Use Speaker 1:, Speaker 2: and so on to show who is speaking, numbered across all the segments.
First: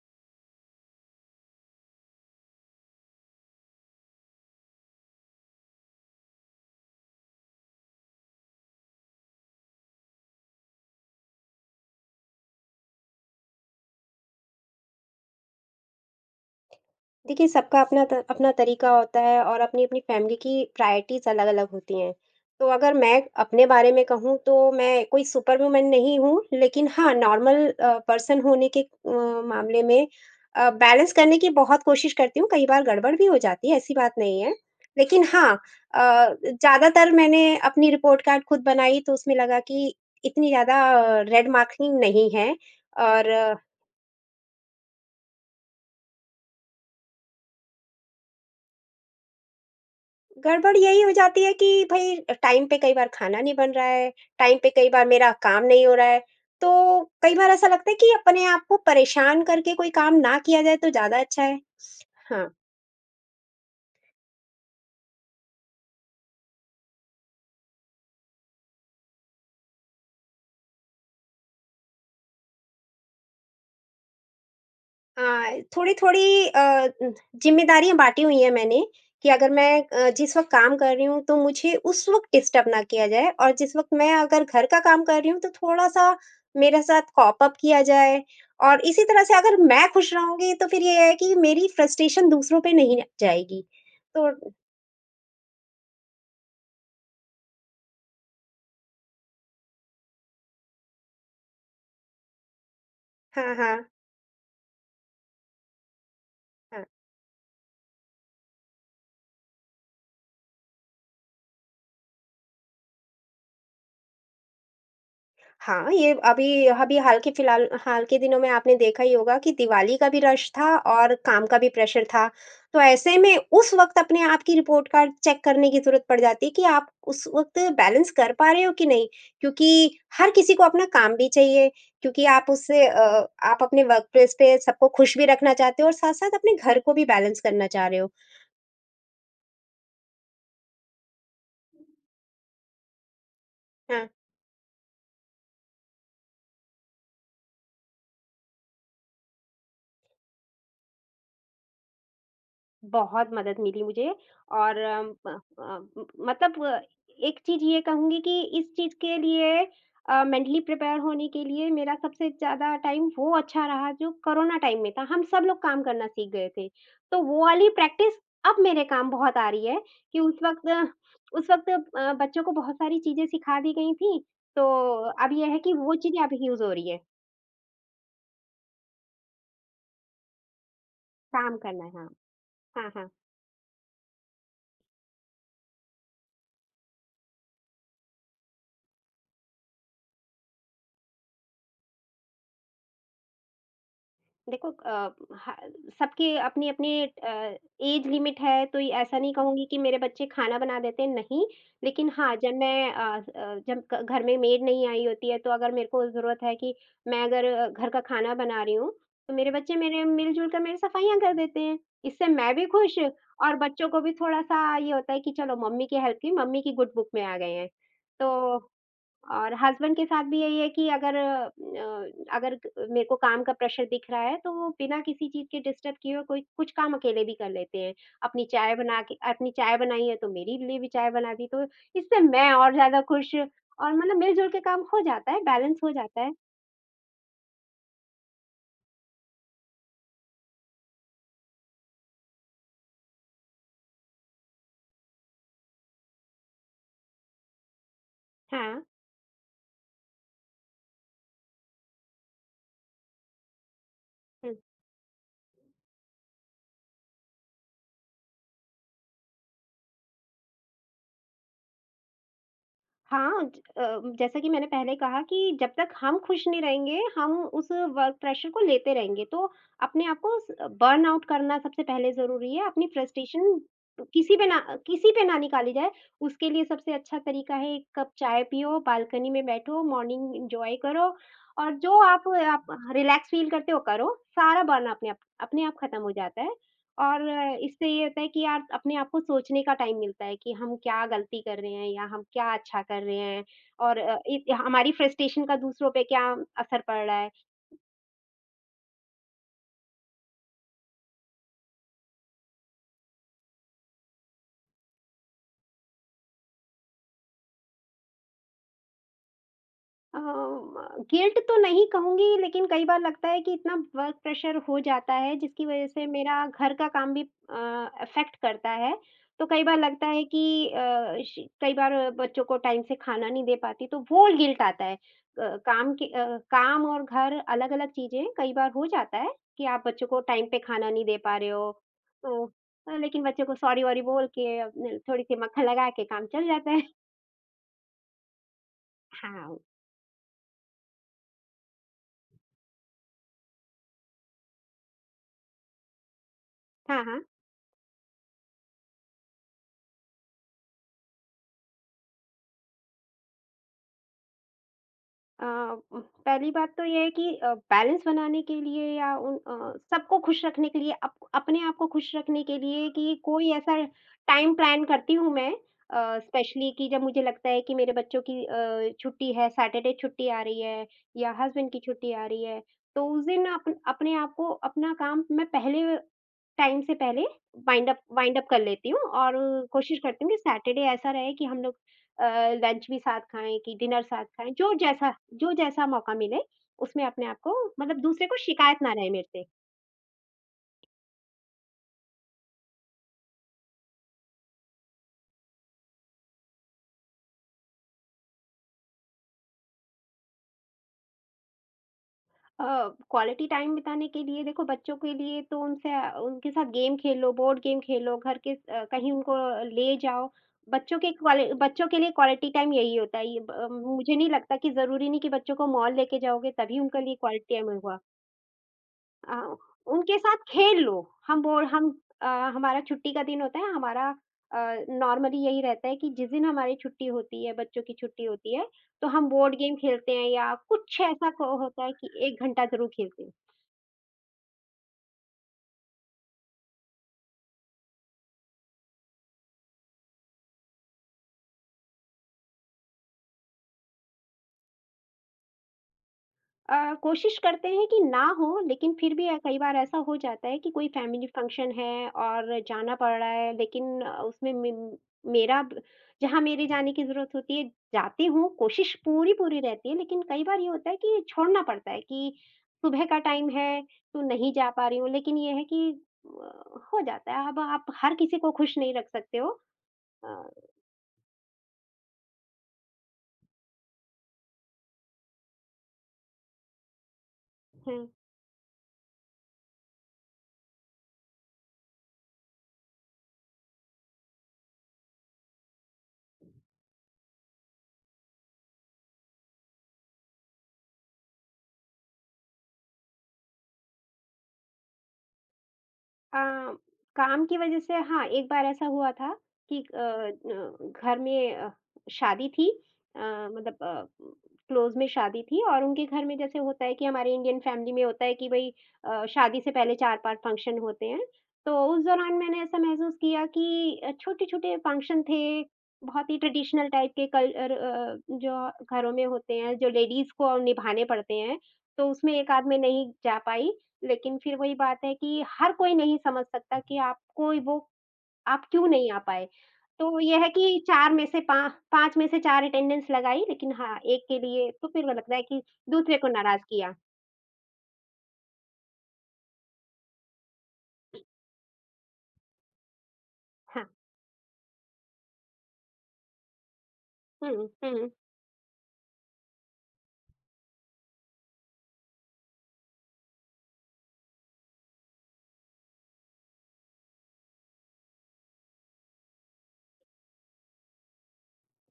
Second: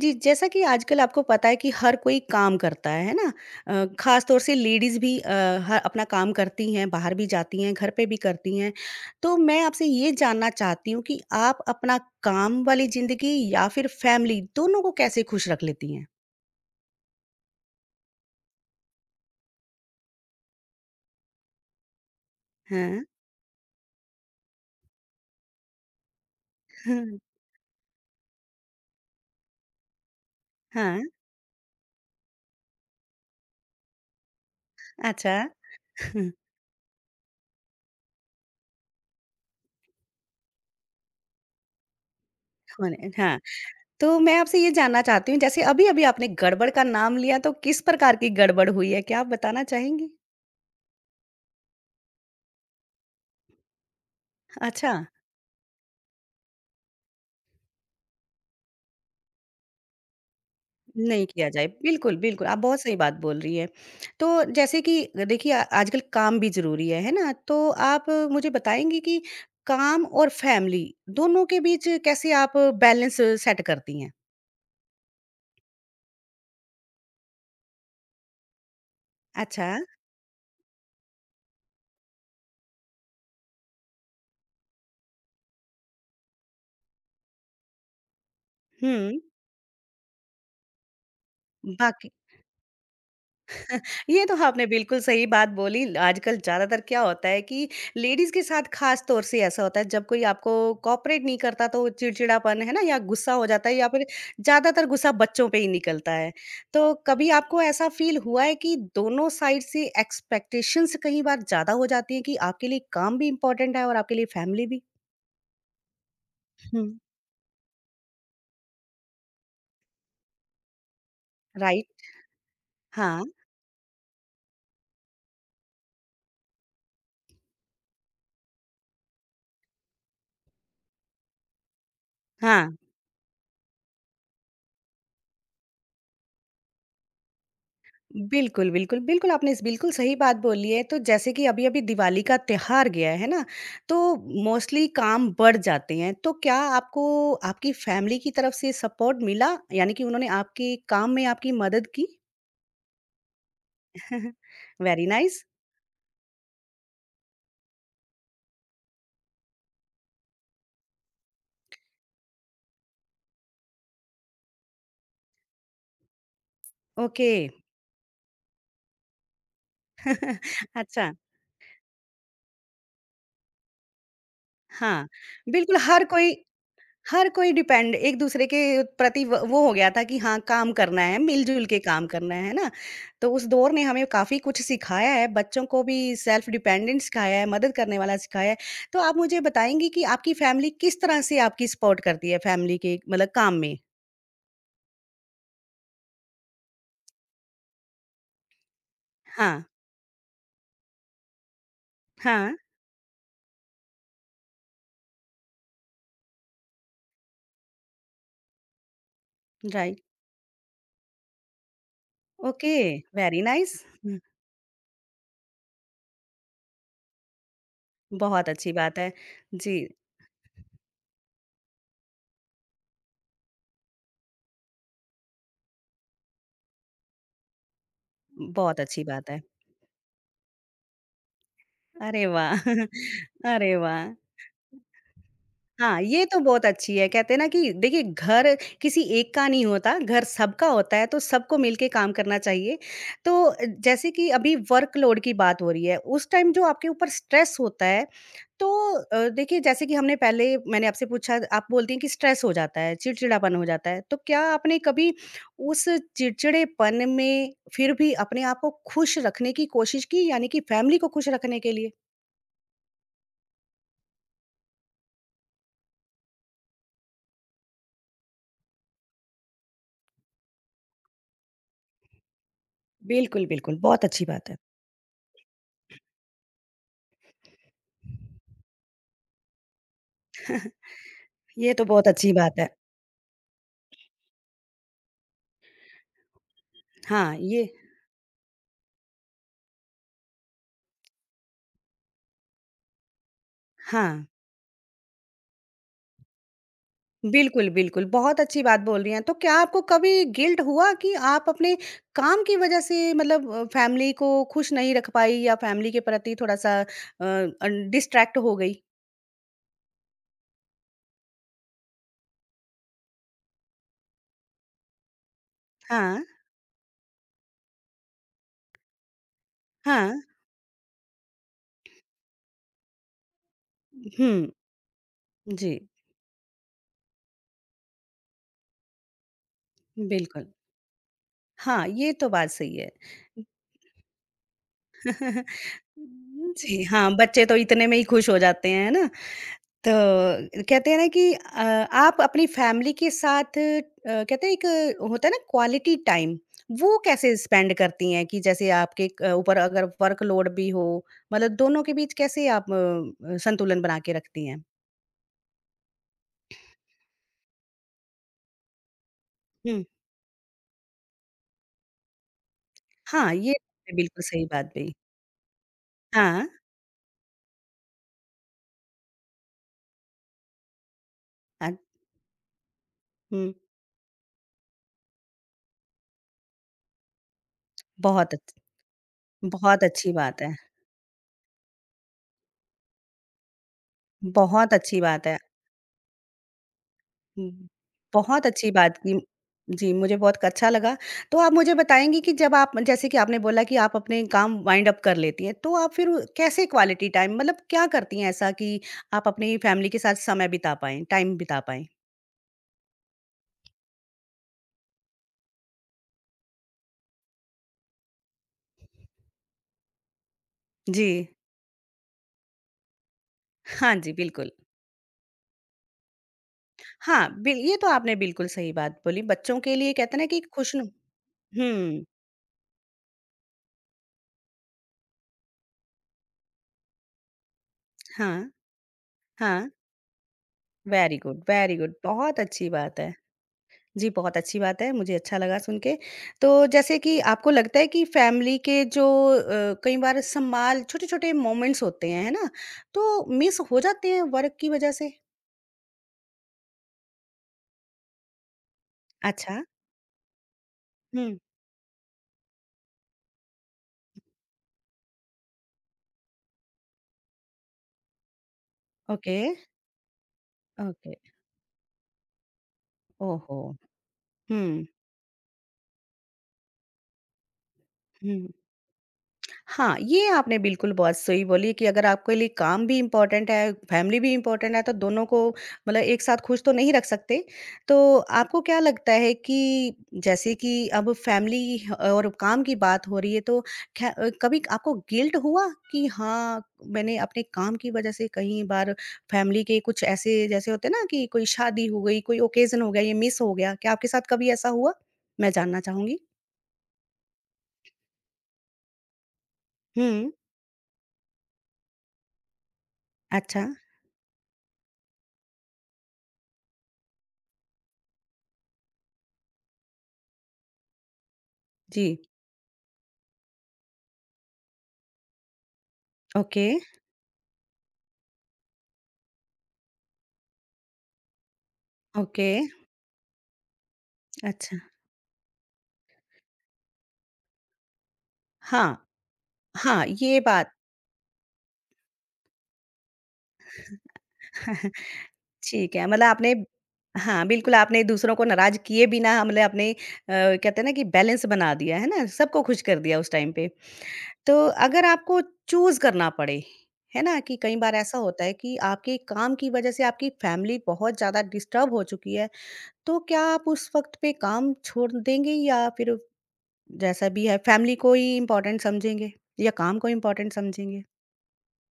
Speaker 1: जी, जैसा कि आजकल आपको पता है कि हर कोई काम करता है ना? ख़ास तौर से लेडीज़ भी अ, ह अपना काम करती हैं, बाहर भी जाती हैं, घर पे भी करती हैं। तो मैं आपसे ये जानना चाहती हूँ कि आप अपना काम वाली ज़िंदगी या फिर फ़ैमिली दोनों को कैसे खुश रख लेती हैं?
Speaker 2: देखिए, सबका अपना तरीका होता है और अपनी-अपनी फैमिली की प्रायोरिटीज़ अलग-अलग होती हैं। तो अगर
Speaker 1: हाँ,
Speaker 2: मैं अपने बारे में कहूँ तो मैं कोई सुपर वुमन नहीं हूँ, लेकिन हाँ,
Speaker 1: हाँ,
Speaker 2: नॉर्मल पर्सन होने के मामले में
Speaker 1: हाँ,
Speaker 2: बैलेंस करने की बहुत कोशिश करती हूँ, कई बार गड़बड़ भी हो जाती है, ऐसी बात नहीं है। लेकिन
Speaker 1: अच्छा।
Speaker 2: हाँ, ज़्यादातर मैंने अपनी रिपोर्ट कार्ड खुद बनाई, तो उसमें लगा कि इतनी ज़्यादा रेड मार्किंग नहीं है।
Speaker 1: होने
Speaker 2: और
Speaker 1: हाँ, तो मैं आपसे ये जानना चाहती हूँ जैसे अभी-अभी आपने गड़बड़ का नाम लिया तो किस प्रकार की गड़बड़ हुई है? क्या आप बताना चाहेंगी?
Speaker 2: गड़बड़ यही हो जाती है कि भई टाइम पे कई बार खाना नहीं बन रहा है, टाइम पे कई
Speaker 1: अच्छा।
Speaker 2: बार मेरा काम नहीं हो रहा है। तो कई बार ऐसा लगता है कि अपने आप को परेशान करके कोई काम ना किया जाए तो ज़्यादा
Speaker 1: नहीं
Speaker 2: अच्छा
Speaker 1: किया
Speaker 2: है।
Speaker 1: जाए। बिल्कुल, बिल्कुल,
Speaker 2: हाँ।
Speaker 1: आप बहुत सही बात बोल रही हैं। तो जैसे कि देखिए आ आजकल काम भी ज़रूरी है ना? तो आप मुझे बताएँगी कि काम और फैमिली दोनों के बीच कैसे आप बैलेंस सेट करती हैं?
Speaker 2: हाँ, थोड़ी-थोड़ी ज़िम्मेदारियाँ बाँटी हुई हैं मैंने, कि अगर
Speaker 1: अच्छा।
Speaker 2: मैं जिस वक़्त काम कर रही हूँ, तो मुझे उस वक़्त डिस्टर्ब ना किया जाए, और जिस वक़्त मैं अगर घर का काम कर रही हूँ, तो थोड़ा-सा मेरे साथ कॉप अप किया जाए। और इसी
Speaker 1: हुँ,
Speaker 2: तरह से अगर मैं खुश रहूँगी, तो फिर ये है कि मेरी
Speaker 1: बाकी
Speaker 2: फ्रस्ट्रेशन दूसरों पे नहीं जाएगी।
Speaker 1: ये
Speaker 2: तो
Speaker 1: तो आपने बिल्कुल सही बात बोली। आजकल ज़्यादातर क्या होता है कि लेडीज़ के साथ ख़ास तौर से ऐसा होता है जब कोई आपको कोऑपरेट नहीं करता तो चिड़चिड़ापन है ना या गुस्सा हो
Speaker 2: हाँ,
Speaker 1: जाता है या
Speaker 2: हाँ,
Speaker 1: फिर ज़्यादातर गुस्सा बच्चों पे ही निकलता है।
Speaker 2: हाँ।
Speaker 1: तो कभी आपको ऐसा फ़ील हुआ है कि दोनों साइड से एक्सपेक्टेशंस कई बार ज़्यादा हो जाती हैं कि आपके लिए काम भी इम्पोर्टेंट है और आपके लिए फैमिली भी?
Speaker 2: हाँ, ये अभी
Speaker 1: हुँ,
Speaker 2: अभी हाल के दिनों में आपने देखा ही होगा कि दिवाली का भी रश था और काम का भी
Speaker 1: राइट।
Speaker 2: प्रेशर था। तो ऐसे
Speaker 1: हाँ,
Speaker 2: में उस वक़्त अपने आप की रिपोर्ट कार्ड चेक करने की ज़रूरत पड़ जाती है कि आप उस वक़्त बैलेंस कर पा रहे हो कि नहीं? क्योंकि हर किसी को अपना काम भी चाहिए, क्योंकि
Speaker 1: हाँ।
Speaker 2: आप अपने वर्क प्लेस पे सबको खुश भी रखना चाहते हो और साथ-साथ अपने घर को भी बैलेंस करना चाह रहे हो।
Speaker 1: बिल्कुल, बिल्कुल। बिल्कुल, आपने इस बिल्कुल सही बात बोली है। तो जैसे कि अभी-अभी दिवाली का त्योहार गया है ना, तो
Speaker 2: हाँ।
Speaker 1: मोस्टली काम बढ़ जाते हैं। तो क्या आपको आपकी फैमिली की तरफ से सपोर्ट मिला? यानी कि उन्होंने आपके काम में आपकी मदद की?
Speaker 2: बहुत मदद मिली मुझे। और
Speaker 1: वेरी नाइस।
Speaker 2: अ, मतलब, एक चीज़ ये कहूँगी कि इस चीज़ के लिए मेंटली प्रिपेयर होने के लिए मेरा सबसे ज़्यादा टाइम वो अच्छा रहा जो कोरोना टाइम में था। हम सब लोग काम करना सीख गए थे। तो
Speaker 1: ओके।
Speaker 2: वो वाली प्रैक्टिस अब मेरे काम बहुत आ रही है कि उस
Speaker 1: अच्छा।
Speaker 2: वक़्त उस वक़्त बच्चों को बहुत सारी चीज़ें सिखा दी गई थीं, तो
Speaker 1: हाँ,
Speaker 2: अब ये है कि
Speaker 1: बिल्कुल
Speaker 2: वो
Speaker 1: हर
Speaker 2: चीज़ें अब
Speaker 1: कोई
Speaker 2: यूज़ हो रही है।
Speaker 1: डिपेंड एक दूसरे के प्रति व वो हो गया था कि हाँ, काम करना है,
Speaker 2: काम
Speaker 1: मिल-जुल के
Speaker 2: करना है,
Speaker 1: काम
Speaker 2: हाँ।
Speaker 1: करना है ना?
Speaker 2: हाँ, हाँ।
Speaker 1: तो उस दौर ने हमें काफ़ी कुछ सिखाया है, बच्चों को भी सेल्फ डिपेंडेंट सिखाया है, मदद करने वाला सिखाया है। तो आप मुझे बताएँगी कि आपकी फैमिली किस तरह से आपकी सपोर्ट करती है फैमिली के मतलब काम में?
Speaker 2: देखो, अ, ह सबकी अपनी-अपनी एज लिमिट है, तो ये ऐसा नहीं
Speaker 1: हाँ,
Speaker 2: कहूँगी कि मेरे बच्चे खाना बना देते हैं, नहीं। लेकिन हाँ,
Speaker 1: हाँ,
Speaker 2: जब मैं अ अ, जब क घर में मेड नहीं आई होती है, तो अगर मेरे को ज़रूरत है कि मैं अगर घर का खाना बना रही हूँ, तो मेरे बच्चे
Speaker 1: राइट।
Speaker 2: मेरे मिल-जुल कर मेरी सफाइयाँ कर देते हैं। इससे मैं भी
Speaker 1: ओके,
Speaker 2: खुश,
Speaker 1: वेरी
Speaker 2: और
Speaker 1: नाइस।
Speaker 2: बच्चों को भी
Speaker 1: हुँ,
Speaker 2: थोड़ा-सा ये होता है कि चलो मम्मी की हेल्प की, मम्मी की गुड बुक में आ गए हैं। तो
Speaker 1: बहुत अच्छी बात है।
Speaker 2: और
Speaker 1: जी,
Speaker 2: हस्बैंड के साथ भी यही है कि अगर मेरे को काम का प्रेशर दिख रहा है, तो वो बिना किसी चीज़ के डिस्टर्ब किए हुए कोई कुछ काम अकेले भी कर लेते हैं।
Speaker 1: बहुत अच्छी बात है।
Speaker 2: अपनी चाय बनाई है, तो मेरे लिए भी चाय बना दी, तो इससे
Speaker 1: अरे
Speaker 2: मैं
Speaker 1: वाह!
Speaker 2: और ज़्यादा खुश।
Speaker 1: अरे
Speaker 2: और
Speaker 1: वाह!
Speaker 2: मतलब मिल-जुल के काम हो जाता है, बैलेंस हो
Speaker 1: हाँ,
Speaker 2: जाता
Speaker 1: ये
Speaker 2: है।
Speaker 1: तो बहुत अच्छी है। कहते हैं ना कि देखिए घर किसी एक का नहीं होता, घर सबका होता है, तो सबको मिलके काम करना चाहिए। तो जैसे कि अभी वर्कलोड की बात हो रही है, उस टाइम जो आपके ऊपर स्ट्रेस होता है, तो
Speaker 2: हाँ।
Speaker 1: देखिए जैसे कि हमने पहले मैंने आपसे पूछा आप बोलती हैं कि स्ट्रेस हो जाता है, चिड़चिड़ापन हो जाता है। तो क्या
Speaker 2: हुँ।
Speaker 1: आपने कभी उस चिड़चिड़ेपन में फिर भी अपने आप को खुश रखने की कोशिश की, यानी कि फैमिली को खुश रखने के लिए?
Speaker 2: हाँ, जैसा कि मैंने पहले कहा कि जब तक हम खुश नहीं रहेंगे, हम उस वर्क प्रेशर को लेते रहेंगे, तो अपने आप को स बर्नआउट करना सबसे पहले ज़रूरी है। अपनी
Speaker 1: बिल्कुल,
Speaker 2: फ्रस्ट्रेशन
Speaker 1: बिल्कुल। बहुत अच्छी
Speaker 2: किसी पे
Speaker 1: बात है।
Speaker 2: ना किसी पे ना निकाली जाए, उसके लिए सबसे अच्छा तरीका है 1 कप चाय पियो, बालकनी में बैठो, मॉर्निंग एन्जॉय करो,
Speaker 1: ये
Speaker 2: और
Speaker 1: तो
Speaker 2: जो
Speaker 1: बहुत
Speaker 2: आप
Speaker 1: अच्छी बात है।
Speaker 2: आप रिलैक्स फ़ील करते हो, करो। सारा बर्न अपने आप खत्म हो जाता है। और
Speaker 1: हाँ, ये
Speaker 2: इससे ये होता है कि यार अपने आप को सोचने का टाइम मिलता है कि हम क्या गलती कर रहे हैं या हम क्या अच्छा कर रहे हैं। और
Speaker 1: हाँ,
Speaker 2: हमारी फ्रस्ट्रेशन का दूसरों पे क्या असर पड़ रहा है।
Speaker 1: बिल्कुल, बिल्कुल, बहुत अच्छी बात बोल रही हैं। तो क्या आपको कभी गिल्ट हुआ कि आप अपने काम की वज़ह से मतलब फैमिली को खुश नहीं रख पाई या फैमिली के प्रति थोड़ा-सा डिस्ट्रैक्ट हो गई?
Speaker 2: अ, गिल्ट तो नहीं कहूँगी, लेकिन कई बार लगता है कि इतना वर्क प्रेशर हो जाता है, जिसकी वज़ह से
Speaker 1: हाँ,
Speaker 2: मेरा घर का काम भी अफ़ेक्ट करता है। तो कई बार लगता
Speaker 1: हाँ,
Speaker 2: है कि अ, श कई बार बच्चों को टाइम से खाना नहीं दे पाती, तो वो
Speaker 1: हुँ,
Speaker 2: गिल्ट आता है।
Speaker 1: जी,
Speaker 2: काम और घर अलग-अलग चीज़ें, कई बार हो जाता है कि आप बच्चों को
Speaker 1: बिल्कुल।
Speaker 2: टाइम पे खाना नहीं दे पा रहे हो,
Speaker 1: हाँ, ये तो
Speaker 2: तो
Speaker 1: बात सही है।
Speaker 2: लेकिन बच्चों को सॉरी-वॉरी बोल के, अपने थोड़ी-सी मक्खन लगा के काम चल जाता
Speaker 1: जी,
Speaker 2: है।
Speaker 1: हाँ, बच्चे तो इतने में ही खुश हो जाते हैं, है ना?
Speaker 2: हाँ,
Speaker 1: तो कहते हैं ना कि आप अपनी फैमिली के साथ कहते हैं एक होता है ना क्वालिटी टाइम, वो
Speaker 2: हाँ, हाँ।
Speaker 1: कैसे स्पेंड करती हैं कि जैसे आपके क ऊपर अगर वर्कलोड भी हो, मतलब दोनों के बीच कैसे आप संतुलन बना के रखती हैं?
Speaker 2: अ, उम, पहली बात तो ये है कि बैलेंस बनाने के लिए या
Speaker 1: हुँ,
Speaker 2: सबको खुश रखने के लिए अप अपने आप को खुश रखने के लिए, कि
Speaker 1: हाँ,
Speaker 2: कोई
Speaker 1: ये
Speaker 2: ऐसा
Speaker 1: आपने बिल्कुल सही
Speaker 2: टाइम
Speaker 1: बात
Speaker 2: प्लान
Speaker 1: कही।
Speaker 2: करती हूँ मैं,
Speaker 1: हाँ,
Speaker 2: स्पेशली कि जब मुझे लगता है कि मेरे बच्चों की छुट्टी है, सैटरडे छुट्टी आ रही है या हस्बैंड
Speaker 1: हाँ,
Speaker 2: की छुट्टी आ रही है, तो उस दिन
Speaker 1: हुँ,
Speaker 2: अप अपने आप को अपना काम मैं पहले, टाइम से पहले वाइंड अप
Speaker 1: बहुत
Speaker 2: वाइंड अप
Speaker 1: अच्छ
Speaker 2: कर लेती हूँ और
Speaker 1: बहुत
Speaker 2: कोशिश
Speaker 1: अच्छी
Speaker 2: करती हूँ कि
Speaker 1: बात है,
Speaker 2: सैटरडे ऐसा रहे कि हम लोग अ, लंच भी साथ खाएँ, कि डिनर साथ खाएँ,
Speaker 1: बहुत
Speaker 2: जो
Speaker 1: अच्छी
Speaker 2: जैसा
Speaker 1: बात है।
Speaker 2: जो जैसा मौका मिले, उसमें अपने आप को
Speaker 1: हुँ,
Speaker 2: मतलब दूसरे को
Speaker 1: बहुत अच्छी
Speaker 2: शिकायत ना
Speaker 1: बात
Speaker 2: रहे
Speaker 1: की।
Speaker 2: मेरे से।
Speaker 1: जी, मुझे बहुत अच्छा लगा। तो आप मुझे बताएँगी कि जब आप जैसे कि आपने बोला कि आप अपने काम वाइंड अप कर लेती हैं, तो आप फिर कैसे क्वालिटी टाइम मतलब क्या करती हैं ऐसा कि आप अपनी फैमिली के साथ समय बिता पाएँ, टाइम बिता पाएँ?
Speaker 2: अ, क्वालिटी टाइम बिताने के लिए देखो बच्चों के लिए तो उनके साथ गेम खेल लो, बोर्ड गेम खेल लो, कहीं उनको ले जाओ।
Speaker 1: जी।
Speaker 2: बच्चों के लिए क्वालिटी टाइम यही होता है। ये ब
Speaker 1: हाँ जी,
Speaker 2: मुझे नहीं
Speaker 1: बिल्कुल।
Speaker 2: लगता कि ज़रूरी नहीं कि बच्चों को मॉल लेके जाओगे तभी उनके लिए
Speaker 1: हाँ,
Speaker 2: क्वालिटी
Speaker 1: बिल
Speaker 2: टाइम
Speaker 1: ये तो
Speaker 2: होगा।
Speaker 1: आपने बिल्कुल सही बात बोली।
Speaker 2: अ,
Speaker 1: बच्चों के लिए कहते
Speaker 2: उनके
Speaker 1: हैं ना
Speaker 2: साथ
Speaker 1: कि
Speaker 2: खेल
Speaker 1: खुशनु
Speaker 2: लो। हम बोर हम
Speaker 1: हुँ,
Speaker 2: अ, हमारा छुट्टी का दिन होता है, हमारा अ, नॉर्मली यही रहता है कि जिस दिन हमारी छुट्टी होती है, बच्चों की छुट्टी
Speaker 1: हाँ,
Speaker 2: होती है, तो हम बोर्ड
Speaker 1: हाँ।
Speaker 2: गेम खेलते हैं या कुछ
Speaker 1: वेरी
Speaker 2: ऐसा
Speaker 1: गुड,
Speaker 2: क
Speaker 1: वेरी
Speaker 2: होता
Speaker 1: गुड।
Speaker 2: है कि
Speaker 1: बहुत
Speaker 2: 1 घंटा
Speaker 1: अच्छी
Speaker 2: ज़रूर
Speaker 1: बात है।
Speaker 2: खेलते हैं।
Speaker 1: जी, बहुत अच्छी बात है, मुझे अच्छा लगा सुन के। तो जैसे कि आपको लगता है कि फैमिली के जो कई बार संभाल छोटे-छोटे मोमेंट्स होते हैं, है ना? तो मिस हो जाते हैं वर्क की वज़ह से?
Speaker 2: अ, कोशिश करते हैं कि ना हो, लेकिन फिर भी कई
Speaker 1: अच्छा।
Speaker 2: बार ऐसा हो जाता है कि कोई फैमिली
Speaker 1: हुँ।
Speaker 2: फंक्शन है और जाना पड़ रहा है, लेकिन अ, उसमें मे- मेरा ब- जहाँ मेरे जाने की जरूरत होती है, जाती हूँ। कोशिश पूरी
Speaker 1: ओके,
Speaker 2: पूरी रहती है, लेकिन कई बार ये होता है
Speaker 1: ओके।
Speaker 2: कि छोड़ना पड़ता है कि सुबह का टाइम
Speaker 1: ओहो!
Speaker 2: है, तो नहीं
Speaker 1: हुँ,
Speaker 2: जा पा रही हूँ। लेकिन ये है कि हो जाता है, अब आप हर किसी को
Speaker 1: हुँ।
Speaker 2: खुश नहीं रख सकते हो।
Speaker 1: हाँ, ये
Speaker 2: अ,
Speaker 1: आपने बिल्कुल बहुत सही बोली कि अगर आपके लिए काम भी इम्पोर्टेंट है, फैमिली भी इम्पोर्टेंट है, तो दोनों को मतलब एक साथ खुश तो नहीं रख सकते।
Speaker 2: हैं।
Speaker 1: तो आपको क्या लगता है कि जैसे कि अब फैमिली और काम की बात हो रही है, तो कभी आपको गिल्ट हुआ कि हाँ, मैंने अपने काम की वजह से कई बार फैमिली के कुछ ऐसे जैसे होते हैं ना कि कोई शादी हो गई, कोई ओकेज़न हो गया, ये मिस हो गया। क्या आपके साथ कभी ऐसा हुआ? मैं जानना चाहूँगी।
Speaker 2: अ, काम की वजह से हाँ, एक बार ऐसा हुआ था कि अ,
Speaker 1: हुँ।
Speaker 2: न घर में शादी थी, अ,
Speaker 1: अच्छा।
Speaker 2: मतलब क्लोज़ में शादी थी, और उनके घर में जैसे होता है कि हमारे इंडियन फैमिली में होता है कि भई शादी से पहले 4-5 फंक्शन होते हैं। तो उस
Speaker 1: जी।
Speaker 2: दौरान मैंने ऐसा महसूस किया कि छोटे-छोटे फंक्शन थे, बहुत ही
Speaker 1: ओके।
Speaker 2: ट्रेडिशनल टाइप के, जो घरों में होते हैं, जो लेडीज़ को निभाने पड़ते हैं, तो उसमें
Speaker 1: ओके,
Speaker 2: एक आध में नहीं जा पाई। लेकिन फिर वही
Speaker 1: अच्छा।
Speaker 2: बात है कि हर कोई नहीं समझ सकता कि आपको वो आप क्यों
Speaker 1: हाँ,
Speaker 2: नहीं आ पाए।
Speaker 1: हाँ,
Speaker 2: तो ये
Speaker 1: ये
Speaker 2: है
Speaker 1: बात।
Speaker 2: कि 4 में से पा 5 में से 4 अटेंडेंस लगाई, लेकिन हाँ, 1 के लिए तो फिर वो लगता है कि
Speaker 1: ठीक है,
Speaker 2: दूसरे
Speaker 1: मतलब
Speaker 2: को
Speaker 1: आपने।
Speaker 2: नाराज़ किया।
Speaker 1: हाँ, बिल्कुल आपने दूसरों को नाराज़ किए बिना हमने अपने कहते हैं ना कि बैलेंस बना दिया, है ना? सबको खुश कर दिया उस टाइम पे।
Speaker 2: हाँ।
Speaker 1: तो अगर आपको चूज़ करना पड़े, है ना? कि
Speaker 2: हुँ,
Speaker 1: कई बार
Speaker 2: हुँ।
Speaker 1: ऐसा होता है कि आपके काम की वज़ह से आपकी फैमिली बहुत ज़्यादा डिस्टर्ब हो चुकी है, तो क्या आप उस वक़्त पे काम छोड़ देंगे या फिर जैसा भी है फैमिली को ही इम्पोर्टेंट समझेंगे या काम को इम्पोर्टेंट समझेंगे?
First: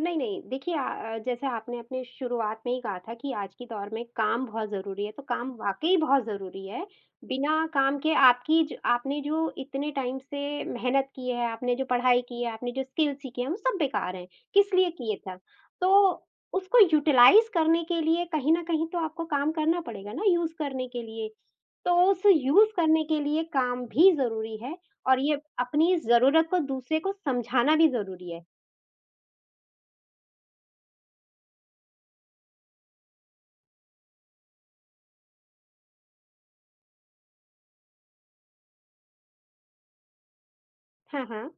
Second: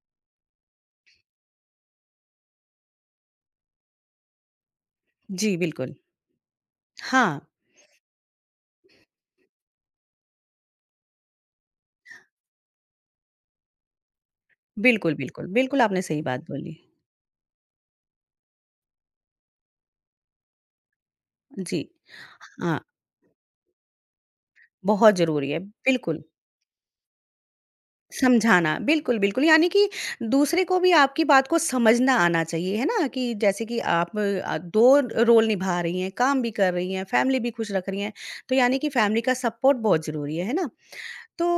Speaker 2: नहीं, नहीं। देखिए, जैसे आपने अपने शुरुआत में ही कहा था कि आज के दौर में काम बहुत ज़रूरी है, तो
Speaker 1: जी,
Speaker 2: काम
Speaker 1: बिल्कुल।
Speaker 2: वाक़ई बहुत ज़रूरी है।
Speaker 1: हाँ।
Speaker 2: बिना काम के आपकी ज आपने जो इतने टाइम से मेहनत की है, आपने जो पढ़ाई की है, आपने जो स्किल सीखे हैं, वो सब बेकार हैं। किस लिए
Speaker 1: बिल्कुल,
Speaker 2: किए था?
Speaker 1: बिल्कुल। बिल्कुल, आपने सही
Speaker 2: तो
Speaker 1: बात बोली।
Speaker 2: उसको यूटिलाइज़ करने के लिए कहीं न कहीं तो आपको काम करना पड़ेगा ना, यूज़ करने के लिए।
Speaker 1: जी,
Speaker 2: तो उस यूज़
Speaker 1: हाँ,
Speaker 2: करने के लिए काम भी ज़रूरी है
Speaker 1: बहुत
Speaker 2: और ये
Speaker 1: ज़रूरी है,
Speaker 2: अपनी
Speaker 1: बिल्कुल।
Speaker 2: ज़रूरत को दूसरे को समझाना भी ज़रूरी है।
Speaker 1: समझाना, बिल्कुल, बिल्कुल, यानी कि दूसरे को भी आपकी बात को समझना आना चाहिए, है ना? कि जैसे कि आप 2 रोल निभा रही हैं, काम भी कर रही हैं, फैमिली भी खुश रख रही हैं, तो यानी कि फैमिली का सपोर्ट बहुत ज़रूरी है ना?
Speaker 2: हाँ,
Speaker 1: तो
Speaker 2: हाँ।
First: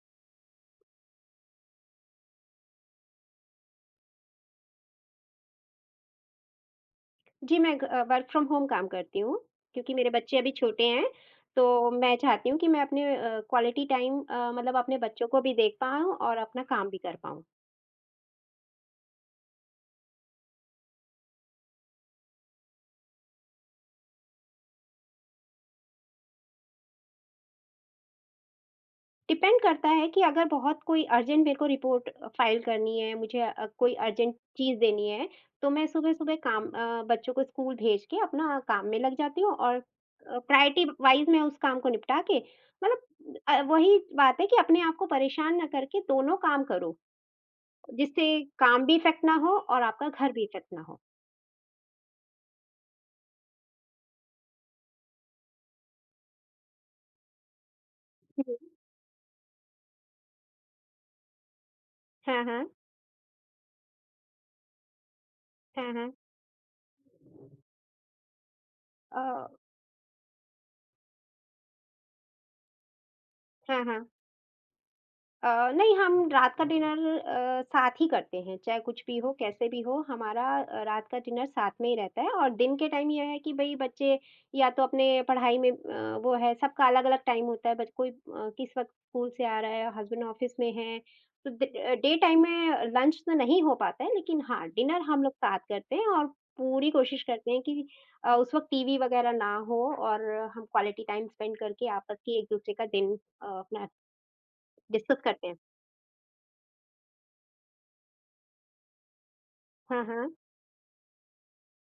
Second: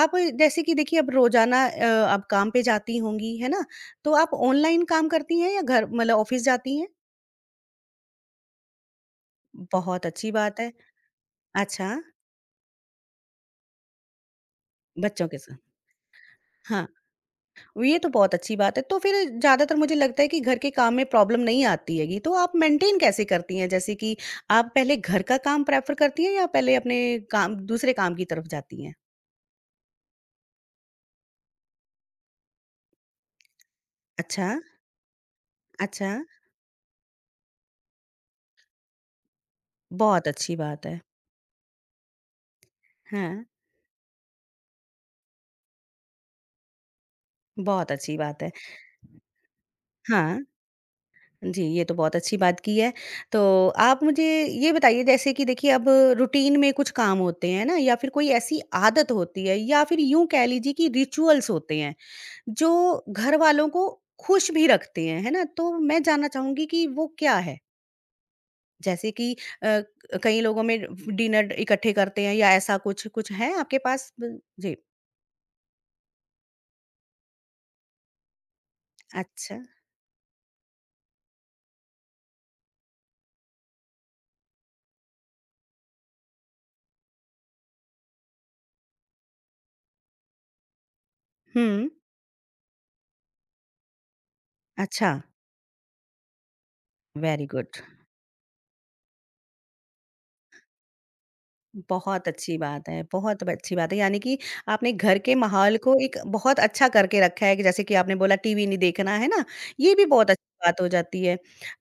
Speaker 1: आप जैसे कि देखिए अब रोज़ाना आप काम पे जाती होंगी, है ना? तो आप ऑनलाइन काम करती हैं या घर मतलब ऑफ़िस जाती हैं?
Speaker 2: जी, वर्क फ्रॉम होम काम करती हूँ, क्योंकि
Speaker 1: बहुत
Speaker 2: मेरे
Speaker 1: अच्छी
Speaker 2: बच्चे अभी
Speaker 1: बात है।
Speaker 2: छोटे हैं, तो
Speaker 1: अच्छा,
Speaker 2: मैं चाहती हूँ कि मैं क्वालिटी टाइम, मतलब अपने
Speaker 1: बच्चों
Speaker 2: बच्चों
Speaker 1: के
Speaker 2: को भी
Speaker 1: साथ।
Speaker 2: देख पाऊँ और अपना
Speaker 1: हाँ।
Speaker 2: काम भी कर पाऊँ।
Speaker 1: ये तो बहुत अच्छी बात है। तो फिर ज़्यादातर मुझे लगता है कि घर के काम में प्रॉब्लम नहीं आती हैगी, तो आप मेंटेन कैसे करती हैं? जैसे कि आप पहले घर का काम प्रेफ़र करती हैं या पहले अपने काम दूसरे काम की तरफ जाती हैं?
Speaker 2: डिपेंड करता है कि अगर बहुत कोई अर्जेंट मेरे को रिपोर्ट फाइल करनी है, मुझे कोई अर्जेंट
Speaker 1: अच्छा,
Speaker 2: चीज़ देनी है, तो मैं
Speaker 1: अच्छा।
Speaker 2: सुबह-सुबह बच्चों को स्कूल भेज के अपना काम में लग जाती हूँ, और
Speaker 1: बहुत अच्छी
Speaker 2: प्रायोरिटी
Speaker 1: बात है।
Speaker 2: वाइज़ मैं उस काम को निपटा के, मतलब
Speaker 1: हाँ,
Speaker 2: वही बात है कि अपने आप को परेशान ना करके दोनों काम करो।
Speaker 1: बहुत अच्छी
Speaker 2: जिससे
Speaker 1: बात है।
Speaker 2: काम भी इफ़ेक्ट ना हो और आपका घर
Speaker 1: हाँ,
Speaker 2: भी इफ़ेक्ट ना हो।
Speaker 1: जी, ये तो बहुत अच्छी बात की है। तो आप मुझे ये बताइए जैसे कि देखिए अब रूटीन में कुछ काम होते हैं ना या फिर कोई ऐसी
Speaker 2: हुँ।
Speaker 1: आदत होती है या फिर यूँ कह लीजिए कि रिचुअल्स होते हैं।
Speaker 2: हाँ, हाँ।
Speaker 1: जो घर वालों को खुश भी रखते हैं, है ना? तो
Speaker 2: हाँ,
Speaker 1: मैं
Speaker 2: हाँ।
Speaker 1: जानना चाहूँगी कि वो क्या है? जैसे
Speaker 2: अ,
Speaker 1: कि अ, कई लोगों में डिनर इकट्ठे करते हैं या ऐसा कुछ, कुछ है आपके
Speaker 2: हाँ, हाँ।
Speaker 1: पास? ब जी,
Speaker 2: अ, नहीं, हम रात का डिनर साथ ही करते हैं, चाहे कुछ भी हो,
Speaker 1: अच्छा।
Speaker 2: कैसे भी हो। हमारा रात का डिनर साथ में ही रहता है, और दिन के टाइम ये है कि भई बच्चे या तो अपने पढ़ाई में, वो है, सबका अलग-अलग टाइम होता है, किस वक़्त स्कूल से आ रहा है, हस्बैंड ऑफ़िस में हैं, तो
Speaker 1: हुँ,
Speaker 2: डे टाइम में लंच तो नहीं हो पाता है, लेकिन हाँ, डिनर
Speaker 1: अच्छा,
Speaker 2: हम लोग साथ करते हैं, और पूरी कोशिश
Speaker 1: वेरी
Speaker 2: करते हैं
Speaker 1: गुड।
Speaker 2: कि उस वक़्त टीवी वग़ैरह ना हो, और हम क्वालिटी टाइम स्पेंड करके आपस
Speaker 1: बहुत
Speaker 2: की
Speaker 1: अच्छी
Speaker 2: एक-दूसरे का
Speaker 1: बात है,
Speaker 2: दिन,
Speaker 1: बहुत ब अच्छी
Speaker 2: अपना
Speaker 1: बात है। यानी कि आपने घर
Speaker 2: डिस्कस
Speaker 1: के
Speaker 2: करते हैं।
Speaker 1: माहौल को एक बहुत अच्छा करके रखा है कि जैसे कि आपने बोला टीवी नहीं देखना, है ना? ये भी
Speaker 2: हाँ,
Speaker 1: बहुत
Speaker 2: हाँ।
Speaker 1: अच्छी बात हो जाती है।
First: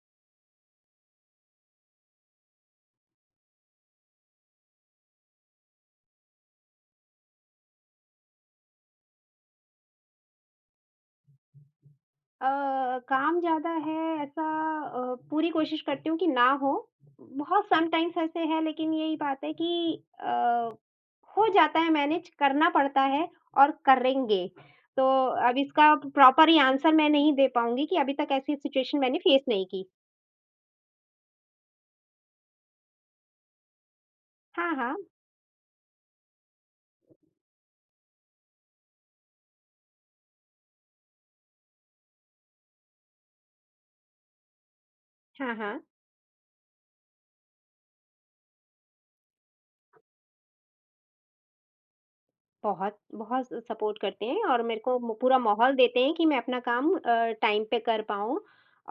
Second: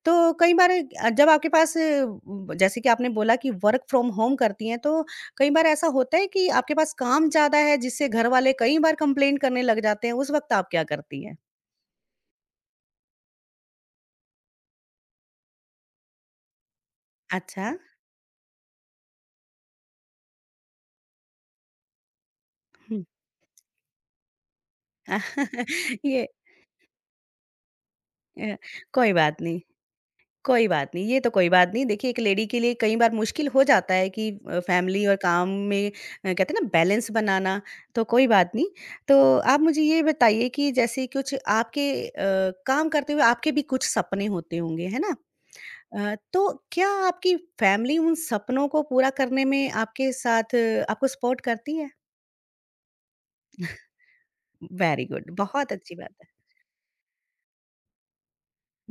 Speaker 1: तो कई बार जब आपके पास अ, ब जैसे कि आपने बोला कि वर्क फ्रॉम होम करती हैं, तो कई बार ऐसा होता है कि आपके पास काम ज़्यादा है जिससे घर वाले कई बार कंप्लेंट करने लग जाते हैं, उस वक़्त आप क्या करती हैं?
Speaker 2: काम ज़्यादा है ऐसा, पूरी कोशिश करती हूँ कि ना हो। बहुत
Speaker 1: अच्छा।
Speaker 2: समटाइम्स ऐसे है, लेकिन यही बात है कि अ, हो जाता है मैनेज, करना पड़ता
Speaker 1: हुँ।
Speaker 2: है और करेंगे। तो अब इसका
Speaker 1: ये
Speaker 2: प्रॉपर ही आंसर मैं नहीं दे पाऊँगी कि अभी तक
Speaker 1: अ,
Speaker 2: ऐसी सिचुएशन
Speaker 1: कोई
Speaker 2: मैंने
Speaker 1: बात
Speaker 2: फेस
Speaker 1: नहीं।
Speaker 2: नहीं की।
Speaker 1: कोई बात नहीं, ये तो कोई बात नहीं। देखिए, एक लेडी के लिए कई बार मुश्किल हो जाता है कि
Speaker 2: हाँ, हाँ।
Speaker 1: फैमिली और काम में कहते हैं ना बैलेंस बनाना, तो कोई बात नहीं। तो आप मुझे ये बताइए कि जैसे कुछ आपके काम करते हुए आपके भी कुछ सपने होते होंगे, है ना?
Speaker 2: हाँ, हाँ।
Speaker 1: तो क्या आपकी फैमिली उन सपनों को पूरा करने में आपके साथ आपको सपोर्ट करती है?
Speaker 2: बहुत, बहुत सपोर्ट करते हैं और मेरे को
Speaker 1: वेरी
Speaker 2: म
Speaker 1: गुड,
Speaker 2: पूरा
Speaker 1: बहुत
Speaker 2: माहौल
Speaker 1: अच्छी
Speaker 2: देते
Speaker 1: बात
Speaker 2: हैं कि
Speaker 1: है।
Speaker 2: मैं अपना काम टाइम पे कर पाऊँ,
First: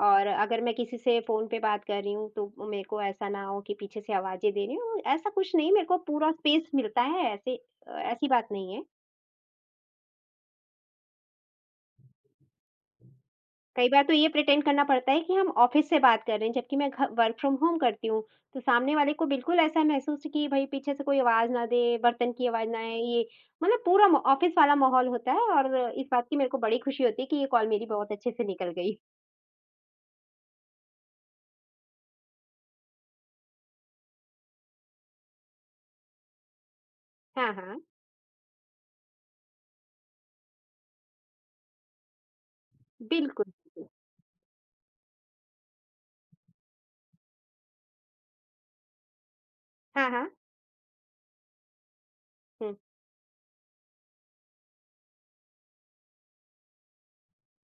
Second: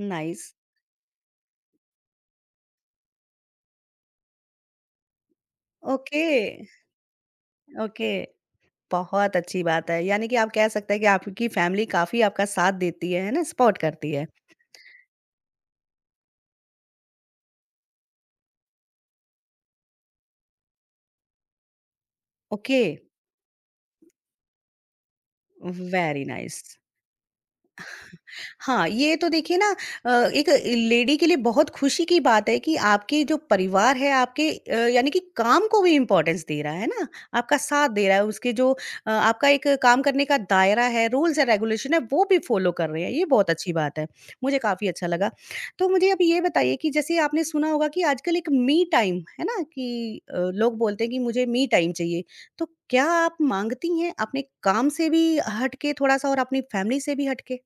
Speaker 2: और
Speaker 1: नाइस।
Speaker 2: अगर मैं किसी से फ़ोन पे बात कर रही हूँ, तो मेरे को ऐसा ना हो कि पीछे से आवाज़ें दे रही हूँ, ऐसा कुछ नहीं। मेरे को
Speaker 1: ओके,
Speaker 2: पूरा स्पेस मिलता है,
Speaker 1: ओके।
Speaker 2: ऐसी बात नहीं है।
Speaker 1: बहुत अच्छी बात है। यानी कि आप कह सकते हैं कि आपकी फैमिली काफ़ी आपका साथ देती है ना? सपोर्ट
Speaker 2: कई बार
Speaker 1: करती
Speaker 2: तो
Speaker 1: है।
Speaker 2: ये प्रिटेंड करना पड़ता है कि हम ऑफिस से बात कर रहे हैं, जबकि मैं घ वर्क फ्रॉम होम करती हूँ। तो सामने वाले को बिल्कुल ऐसा महसूस कि भई पीछे से कोई आवाज़ ना दे, बर्तन की आवाज़ ना
Speaker 1: ओके,
Speaker 2: आए, ये मतलब पूरा म ऑफिस वाला माहौल होता है, और इस
Speaker 1: वेरी
Speaker 2: बात की मेरे को
Speaker 1: नाइस।
Speaker 2: बड़ी खुशी होती है कि ये कॉल मेरी बहुत अच्छे से निकल
Speaker 1: हाँ,
Speaker 2: गई।
Speaker 1: ये तो देखिए ना एक लेडी के लिए बहुत खुशी की बात है कि आपके जो परिवार है आपके यानी कि काम को भी इम्पोर्टेंस दे रहा है ना,
Speaker 2: हाँ,
Speaker 1: आपका
Speaker 2: हाँ।
Speaker 1: साथ दे रहा है, उसके जो आपका एक काम करने का दायरा है, रूल्स एंड रेगुलेशन है, वो भी फ़ॉलो कर रहे हैं, ये
Speaker 2: बिल्कुल,
Speaker 1: बहुत अच्छी
Speaker 2: बिल्कुल।
Speaker 1: बात है। मुझे काफ़ी अच्छा लगा। तो मुझे अब ये बताइए कि जैसे आपने सुना होगा कि आजकल एक मी टाइम है ना
Speaker 2: हाँ,
Speaker 1: कि
Speaker 2: हाँ।
Speaker 1: लोग बोलते हैं कि मुझे मी टाइम चाहिए, तो
Speaker 2: हुँ।
Speaker 1: क्या आप माँगती हैं अपने काम से भी हट के थोड़ा-सा और अपनी फैमिली से भी हट के?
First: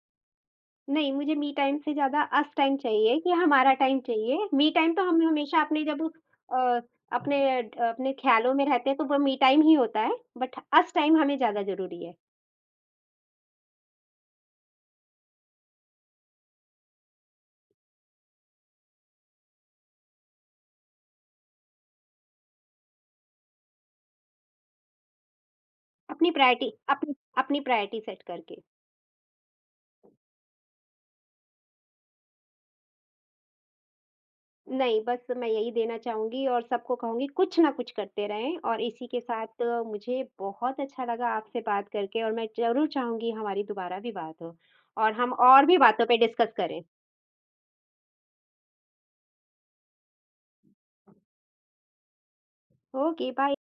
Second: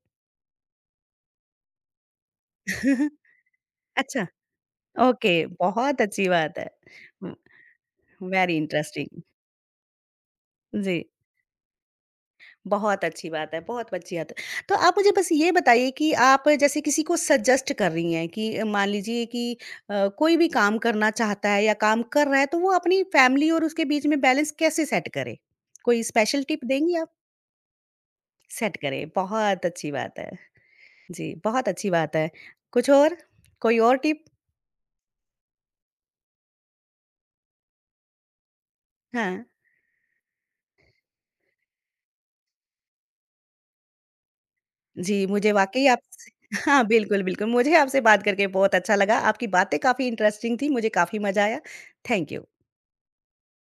Speaker 2: नहीं, मुझे मी टाइम से ज़्यादा अस टाइम चाहिए, कि हमारा टाइम
Speaker 1: अच्छा,
Speaker 2: चाहिए। मी टाइम तो हम
Speaker 1: ओके,
Speaker 2: हमेशा अपने
Speaker 1: बहुत
Speaker 2: जब
Speaker 1: अच्छी बात
Speaker 2: अ,
Speaker 1: है। व
Speaker 2: अ, अपने ख्यालों
Speaker 1: वेरी
Speaker 2: में रहते हैं तो वो
Speaker 1: इंटरेस्टिंग।
Speaker 2: मी टाइम ही होता है। बट अस
Speaker 1: जी,
Speaker 2: टाइम हमें ज़्यादा ज़रूरी है।
Speaker 1: बहुत अच्छी बात है, बहुत अच्छी बात है। तो आप मुझे बस ये बताइए कि आप जैसे किसी को सजेस्ट कर रही हैं कि मान लीजिए कि कोई भी काम करना चाहता है या काम कर रहा है, तो वो अपनी फैमिली और उसके बीच में बैलेंस कैसे सेट करे? कोई स्पेशल टिप देंगी आप?
Speaker 2: अपनी प्रायोरिटी सेट करके।
Speaker 1: सेट करे, बहुत अच्छी बात है। जी, बहुत अच्छी बात है। कुछ और? कोई और टिप?
Speaker 2: नहीं, बस मैं यही देना चाहूँगी और सबको कहूँगी, कुछ ना कुछ करते रहें। और इसी के
Speaker 1: हाँ।
Speaker 2: साथ मुझे बहुत अच्छा लगा आपसे बात करके, और मैं ज़रूर चाहूँगी हमारी दोबारा भी बात हो और
Speaker 1: जी,
Speaker 2: हम
Speaker 1: मुझे
Speaker 2: और भी
Speaker 1: वाक़ई
Speaker 2: बातों पे
Speaker 1: आपसे
Speaker 2: डिस्कस करें।
Speaker 1: हाँ, बिल्कुल, बिल्कुल। मुझे आपसे बात करके बहुत अच्छा लगा। आपकी बातें काफ़ी इंटरेस्टिंग थी, मुझे काफ़ी मज़ा आया। Thank you.
Speaker 2: Okay, bye.